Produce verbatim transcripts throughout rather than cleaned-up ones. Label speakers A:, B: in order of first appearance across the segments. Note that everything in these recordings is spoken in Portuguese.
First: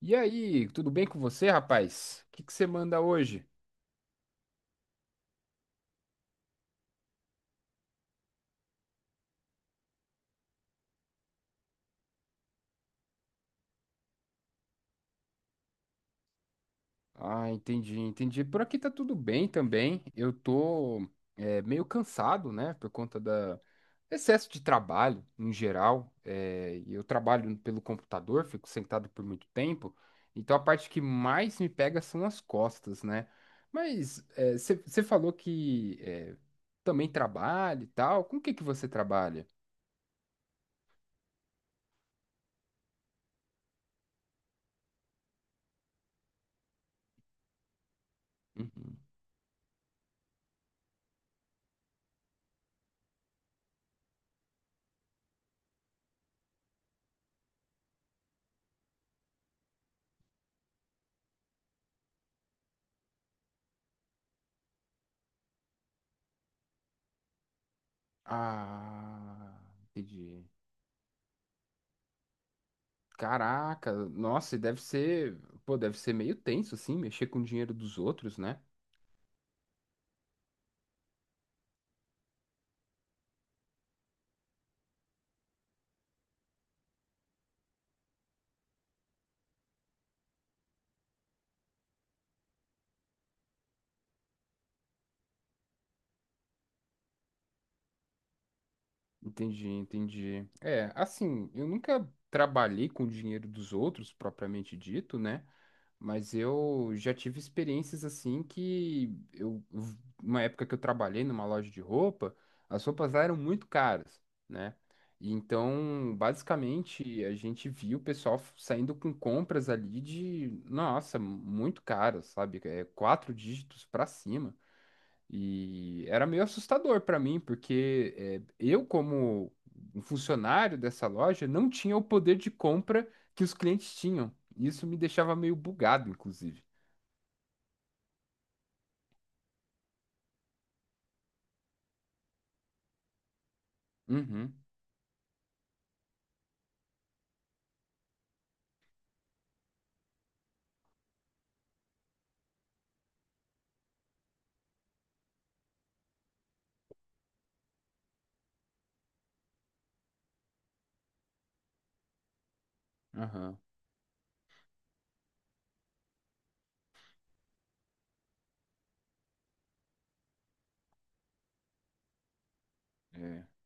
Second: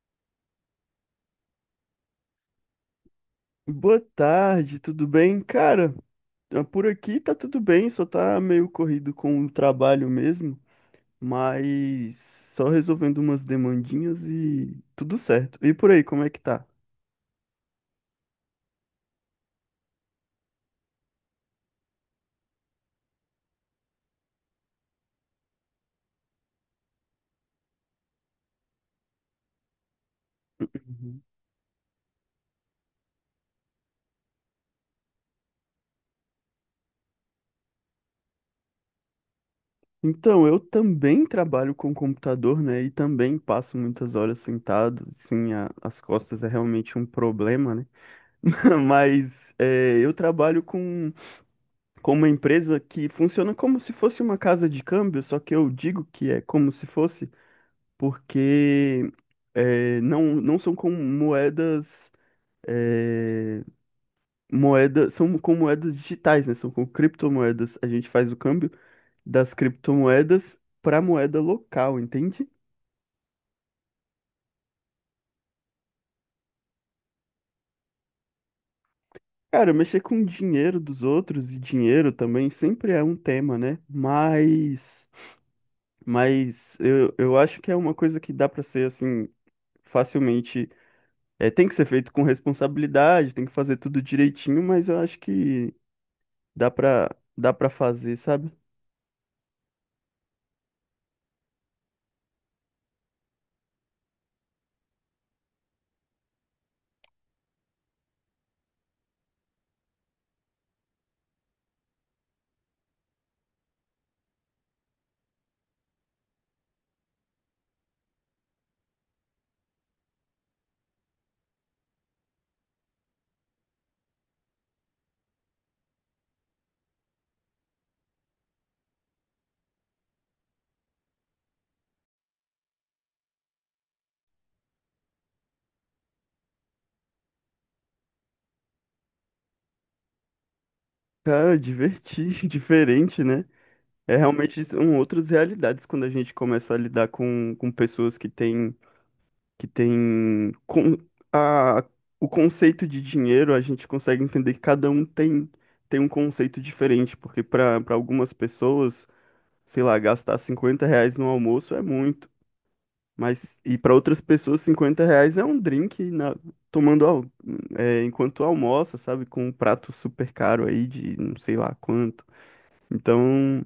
A: E aí, tudo bem com você, rapaz? O que que você manda hoje?
B: Boa tarde, tudo bem? Cara, ah, por aqui tá tudo bem, só tá meio corrido com o trabalho mesmo, mas só resolvendo umas demandinhas e tudo certo. E por aí, como é que tá?
A: Ah, entendi, entendi. Por aqui tá tudo bem também. Eu tô é, meio cansado, né, por conta da excesso de trabalho em geral. É, e eu trabalho pelo computador, fico sentado por muito tempo. Então a parte que
B: Uhum.
A: mais me pega são as costas, né? Mas é, você falou que é, também trabalha e tal. Com o que que você trabalha?
B: Então, eu também trabalho com computador, né? E também passo muitas horas sentado, sim, a- as costas é realmente um problema, né?
A: Uhum.
B: Mas é, eu trabalho com, com uma empresa que funciona como se fosse uma casa de câmbio, só que eu digo que é como se fosse. Porque eh, não, não são com moedas. eh, moeda, São com moedas digitais, né? São com criptomoedas. A gente faz o câmbio das
A: Ah, entendi.
B: criptomoedas para moeda local, entende?
A: Caraca, nossa, e deve ser, pô, deve ser meio tenso assim, mexer com o dinheiro dos outros, né?
B: Cara, mexer com dinheiro dos outros e dinheiro também sempre é um tema, né? Mas, mas eu, eu acho que é uma coisa que dá para ser assim facilmente. É, tem que ser feito com responsabilidade, tem que fazer tudo direitinho, mas eu acho que Dá pra, dá pra fazer, sabe?
A: Entendi, entendi. É, assim, eu nunca trabalhei com o dinheiro dos outros, propriamente dito, né? Mas eu já tive experiências assim que eu, uma época que eu trabalhei numa loja de roupa, as roupas lá eram muito caras, né? E Então, basicamente, a gente viu o pessoal f- saindo com compras ali de, nossa, muito caras, sabe? É, quatro dígitos pra cima. E era meio assustador para mim, porque eh, eu, como um funcionário dessa loja, não tinha o poder de compra que os clientes tinham. Isso me deixava meio bugado, inclusive.
B: Cara, divertir, diferente, né? É
A: Uhum,
B: realmente são outras realidades quando a gente começa a lidar com, com pessoas que têm que têm com, a, o conceito de dinheiro, a gente consegue entender que cada um tem, tem um conceito diferente, porque para para algumas pessoas, sei lá, gastar cinquenta reais no almoço é muito. Mas,
A: aham,
B: e para outras pessoas, cinquenta reais é um drink na- tomando al- é, enquanto almoça, sabe? Com um prato super caro aí de não sei lá quanto.
A: é,
B: Então,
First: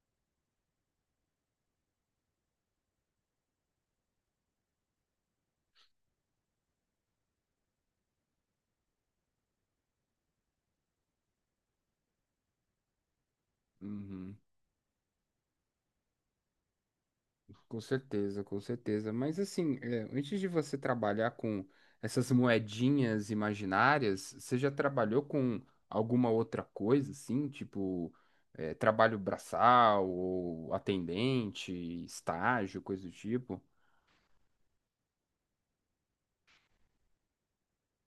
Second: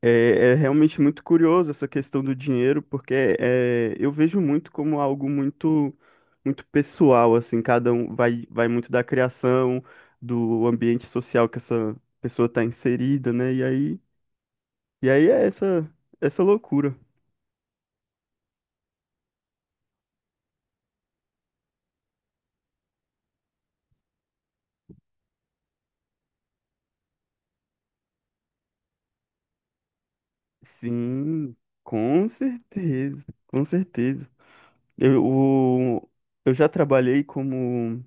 B: é, é realmente muito curioso essa questão do dinheiro, porque é, eu vejo muito como algo muito, muito pessoal, assim, cada um vai, vai muito da criação, do ambiente social que essa pessoa está inserida, né? E aí,
A: uhum.
B: e aí é essa, essa loucura.
A: Com certeza, com certeza. Mas assim, é, antes de você trabalhar com essas moedinhas imaginárias, você já trabalhou com alguma outra coisa, assim, tipo é, trabalho braçal ou
B: Sim,
A: atendente,
B: com
A: estágio, coisa do
B: certeza,
A: tipo?
B: com certeza. Eu, o- eu já trabalhei como,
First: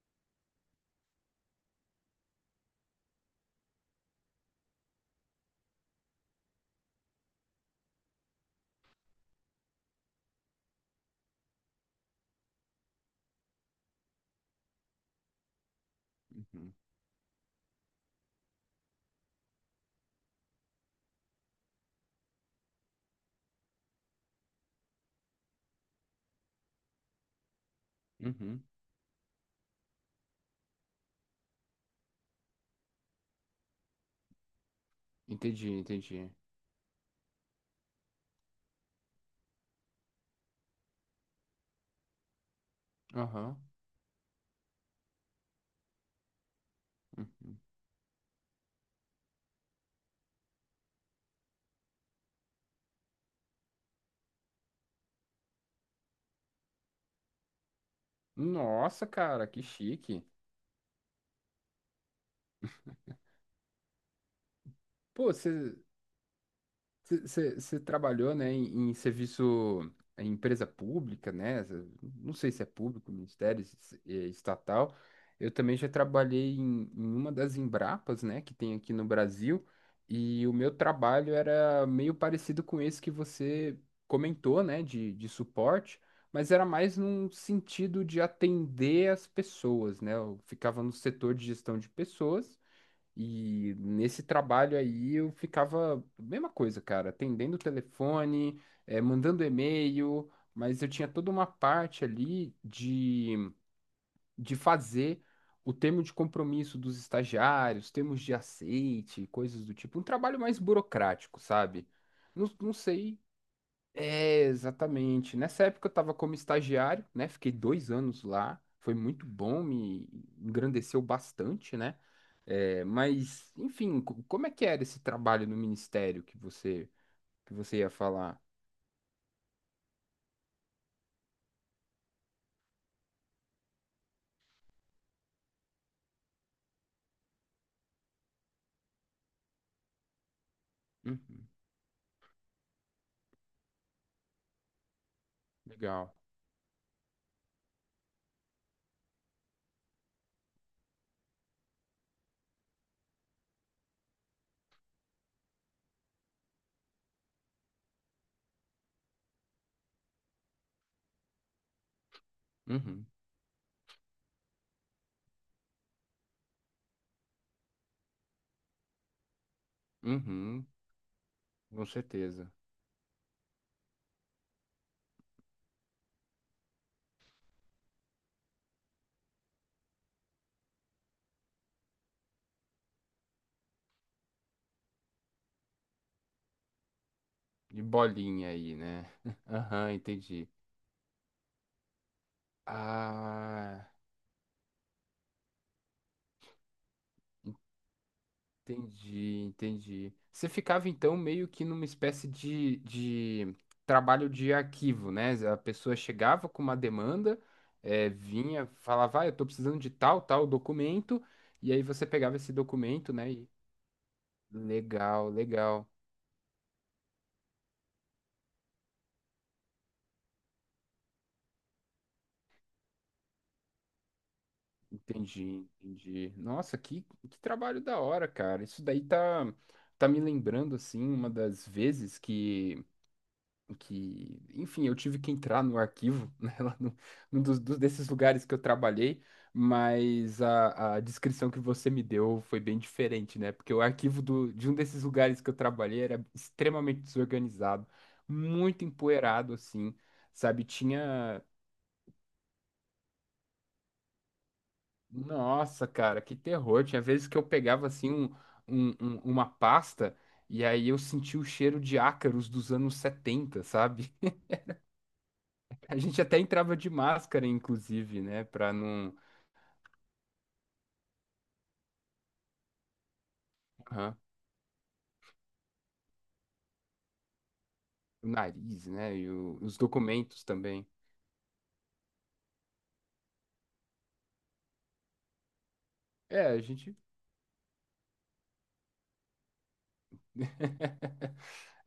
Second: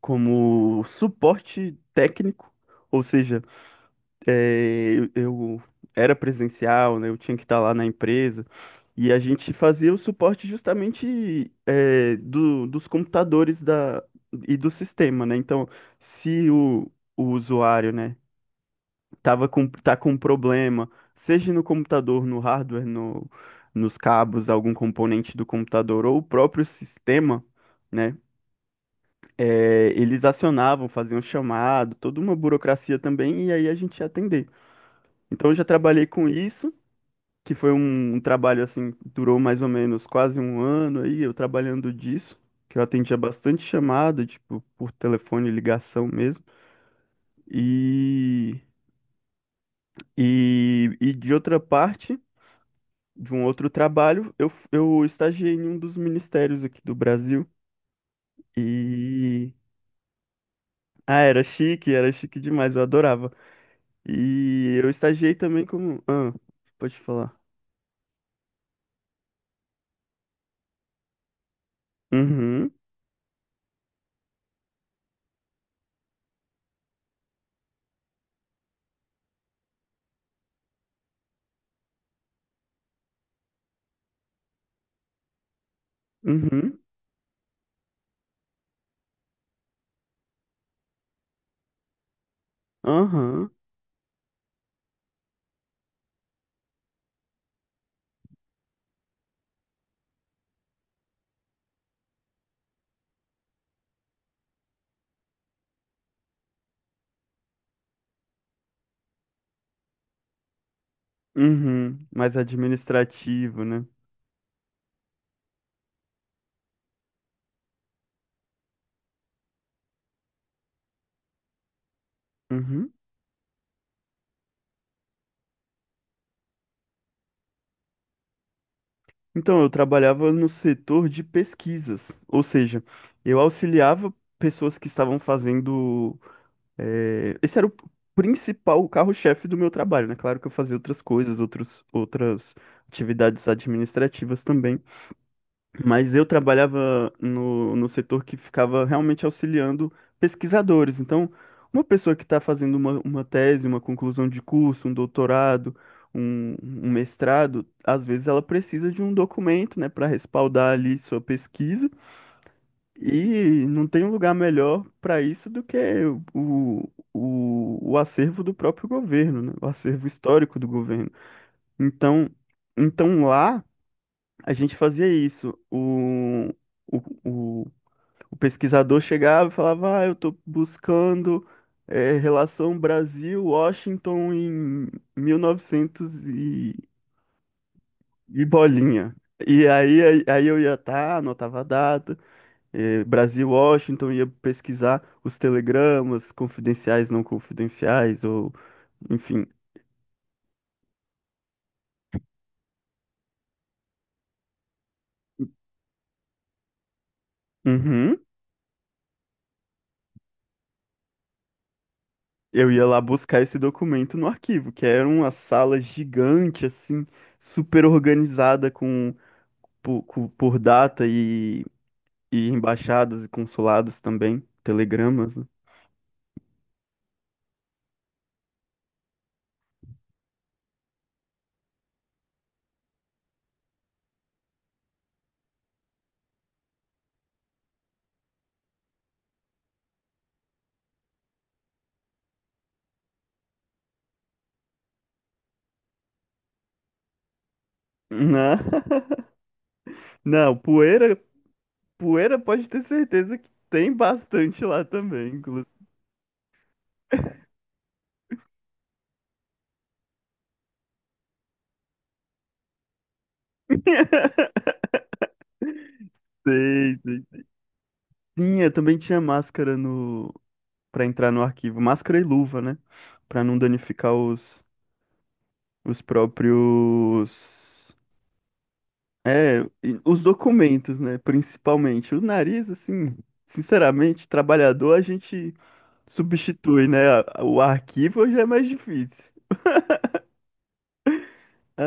B: como suporte técnico, ou seja, é eu, eu era presencial, né, eu tinha que estar lá na empresa, e a gente fazia o suporte justamente é do- dos computadores da, e do sistema, né? Então, se
A: Uhum.
B: o, o usuário, né, tava com, tá com um problema, seja no computador, no hardware, no, nos cabos, algum componente do computador ou o próprio sistema, né?
A: Uhum.
B: é, eles acionavam, faziam chamado, toda uma burocracia também, e aí a gente ia atender. Então eu já
A: Entendi,
B: trabalhei
A: entendi.
B: com isso, que foi um, um trabalho assim, durou mais ou menos quase um ano aí, eu trabalhando disso, que eu atendia
A: Aham.
B: bastante chamada, tipo, por telefone, ligação mesmo.
A: Uhum.
B: E, e, e de outra parte. De um outro trabalho, eu, eu estagiei em um dos ministérios aqui do Brasil
A: Nossa, cara,
B: e
A: que chique.
B: ah, era chique, era chique demais, eu adorava. E eu
A: Pô,
B: estagiei também
A: você
B: como, ah, pode falar.
A: Você trabalhou, né, em, em serviço, em empresa pública, né? cê- Não sei se é
B: Uhum,
A: público, ministério, se- se- eh, estatal. Eu também já trabalhei em, em uma das Embrapas, né, que tem aqui no Brasil, e o meu trabalho era meio parecido com esse que você comentou, né, de, de suporte, mas era
B: uhum,
A: mais num sentido de atender as pessoas, né? Eu ficava no setor de gestão de pessoas.
B: aham,
A: E nesse trabalho aí eu ficava, mesma coisa, cara, atendendo o telefone, eh, mandando e-mail, mas eu tinha toda uma parte ali de, de fazer o termo de compromisso dos estagiários, termos de aceite, coisas do tipo. Um trabalho mais burocrático, sabe?
B: uhum, mais
A: Não, não sei,
B: administrativo, né?
A: é, exatamente. Nessa época eu estava como estagiário, né? Fiquei dois anos lá, foi muito bom, me engrandeceu bastante, né? É,
B: Uhum.
A: mas, enfim, co- como é que era esse trabalho no ministério que você que você ia falar?
B: Então, eu trabalhava no setor de pesquisas, ou seja, eu auxiliava pessoas que estavam fazendo. É, esse era o principal, o carro-chefe do meu trabalho, né? Claro que eu fazia outras coisas,
A: Uhum,
B: outros, outras atividades administrativas também, mas
A: legal.
B: eu trabalhava no, no setor que ficava realmente auxiliando pesquisadores. Então, uma pessoa que está fazendo uma, uma tese, uma conclusão de curso, um doutorado, um, um
A: Uhum,
B: e não tem um lugar melhor para isso do que o, o, o acervo do próprio governo, né? O acervo histórico
A: uhum,
B: do governo.
A: com
B: Então,
A: certeza.
B: então lá a gente fazia isso. O, o, o, o pesquisador chegava e falava: Ah, eu estou buscando eh, relação Brasil-Washington em mil e novecentos e, novecentos e
A: De
B: e
A: bolinha aí, né?
B: bolinha. E
A: Aham,
B: aí, aí, aí
A: entendi.
B: eu ia estar, anotava a data, eh, Brasil,
A: Ah,
B: Washington, ia pesquisar os telegramas confidenciais, não confidenciais, ou
A: entendi,
B: enfim.
A: entendi. Você ficava então meio que numa espécie de, de trabalho de arquivo, né? A pessoa chegava com uma demanda, eh,
B: Uhum.
A: vinha, falava, ah, eu tô precisando de tal, tal documento, e aí você pegava esse
B: Eu ia lá
A: documento, né?
B: buscar esse documento no arquivo, que era
A: Legal,
B: uma sala
A: legal.
B: gigante, assim, super organizada com, por, com- por data e, e embaixadas e consulados também, telegramas, né?
A: Entendi, entendi. Nossa, que, que trabalho da hora, cara. Isso daí tá, tá me lembrando, assim, uma das vezes que, que, enfim, eu tive que entrar no arquivo, né, lá no, num dos, dos- desses lugares que eu trabalhei, mas a, a descrição que você me deu foi bem diferente, né? Porque o arquivo do, de um desses lugares que eu trabalhei era extremamente desorganizado,
B: Não,
A: muito empoeirado, assim,
B: não,
A: sabe?
B: poeira,
A: Tinha.
B: poeira pode ter certeza que tem bastante lá também, inclusive.
A: Nossa, cara, que terror. Tinha vezes que eu pegava assim um, um- um- uma pasta e aí eu sentia o cheiro de ácaros dos anos setenta sabe? A gente até entrava de
B: Sei, sei.
A: máscara, inclusive, né?
B: Tinha,
A: Pra
B: também
A: não.
B: tinha máscara no, para entrar no arquivo, máscara e luva, né? Para não danificar
A: Aham.
B: os, os próprios.
A: O nariz, né? E o-
B: É,
A: os
B: e os
A: documentos também.
B: documentos, né? Principalmente. O nariz, assim, sinceramente, trabalhador, a gente
A: É, a
B: substitui,
A: gente.
B: né? A- O arquivo já é mais difícil.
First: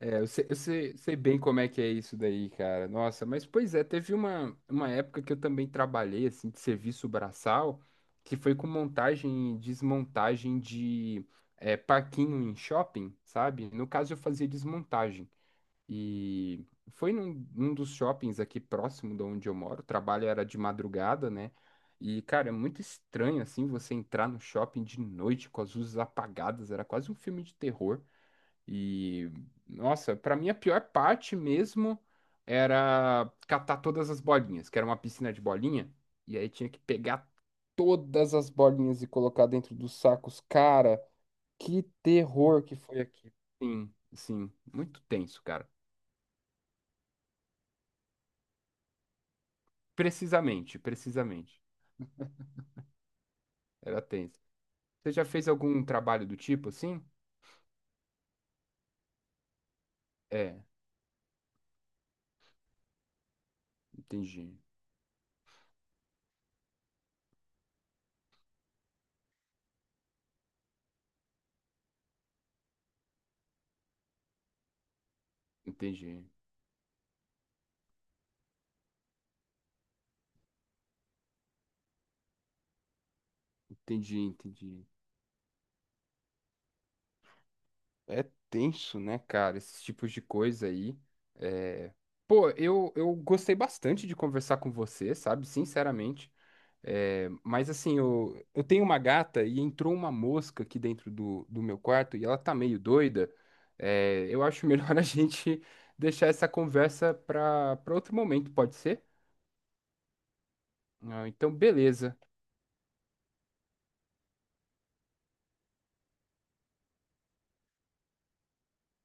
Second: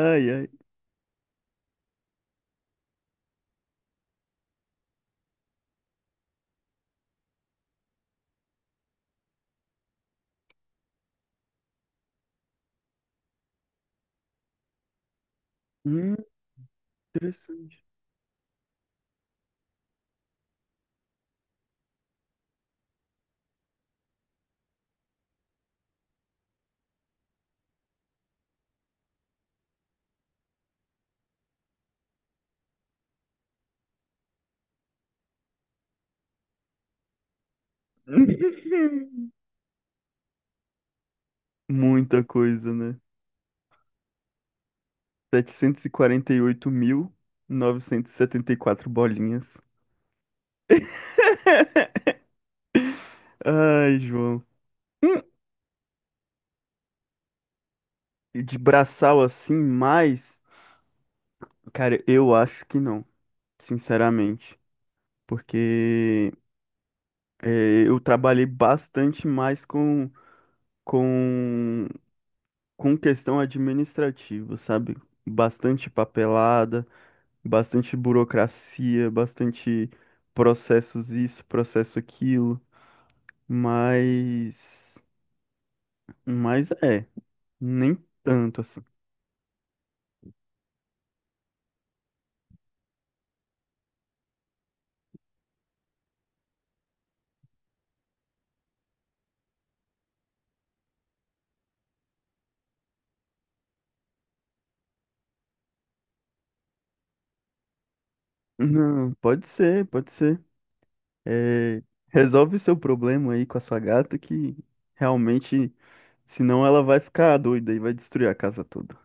A: É, eu sei,
B: ai.
A: eu sei, sei bem como é que é isso daí, cara. Nossa, mas pois é, teve uma, uma época que eu também trabalhei, assim, de serviço braçal, que foi com montagem e desmontagem de é, parquinho em shopping, sabe? No caso, eu fazia desmontagem.
B: Hum.
A: E foi num, num
B: Interessante.
A: dos shoppings aqui próximo de onde eu moro. O trabalho era de madrugada, né? E, cara, é muito estranho, assim, você entrar no shopping de noite com as luzes apagadas. Era quase um filme de terror. E, nossa, pra mim a pior parte mesmo era catar todas as bolinhas, que era uma piscina de bolinha, e aí tinha que pegar todas as bolinhas e colocar dentro dos sacos. Cara, que
B: Muita
A: terror
B: coisa,
A: que
B: né?
A: foi aqui. Sim, sim, muito tenso, cara.
B: Setecentos e e e e quarenta oito mil novecentos e setenta e quatro bolinhas.
A: Precisamente, precisamente.
B: Ai,
A: Era tenso.
B: João.
A: Você
B: Hum.
A: já fez algum trabalho do tipo assim?
B: E de braçal assim, mas,
A: É,
B: cara, eu acho que não,
A: entendi,
B: sinceramente. Porque eh, eu trabalhei bastante mais com, com, com questão administrativa, sabe? Bastante
A: entendi,
B: papelada, bastante burocracia, bastante processos isso, processo aquilo.
A: entendi, entendi.
B: Mas, mas é, nem
A: É
B: tanto assim.
A: tenso, né, cara? Esses tipos de coisa aí. É, Pô, eu, eu gostei bastante de conversar com você, sabe? Sinceramente. É, mas assim, eu, eu tenho uma gata e entrou uma mosca aqui dentro do, do meu quarto e ela tá meio doida. É, eu acho melhor a gente deixar essa conversa pra, pra outro momento, pode ser?
B: Não, pode ser, pode ser.
A: Ah, então,
B: É,
A: beleza.
B: resolve seu problema aí com a sua gata que realmente, senão ela vai ficar doida e vai destruir a casa toda.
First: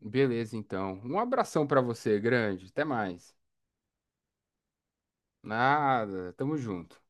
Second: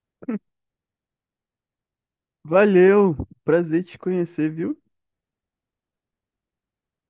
A: Beleza, então. Um abração pra você, grande. Até
B: Valeu,
A: mais.
B: prazer te conhecer, viu?
A: Nada, tamo junto.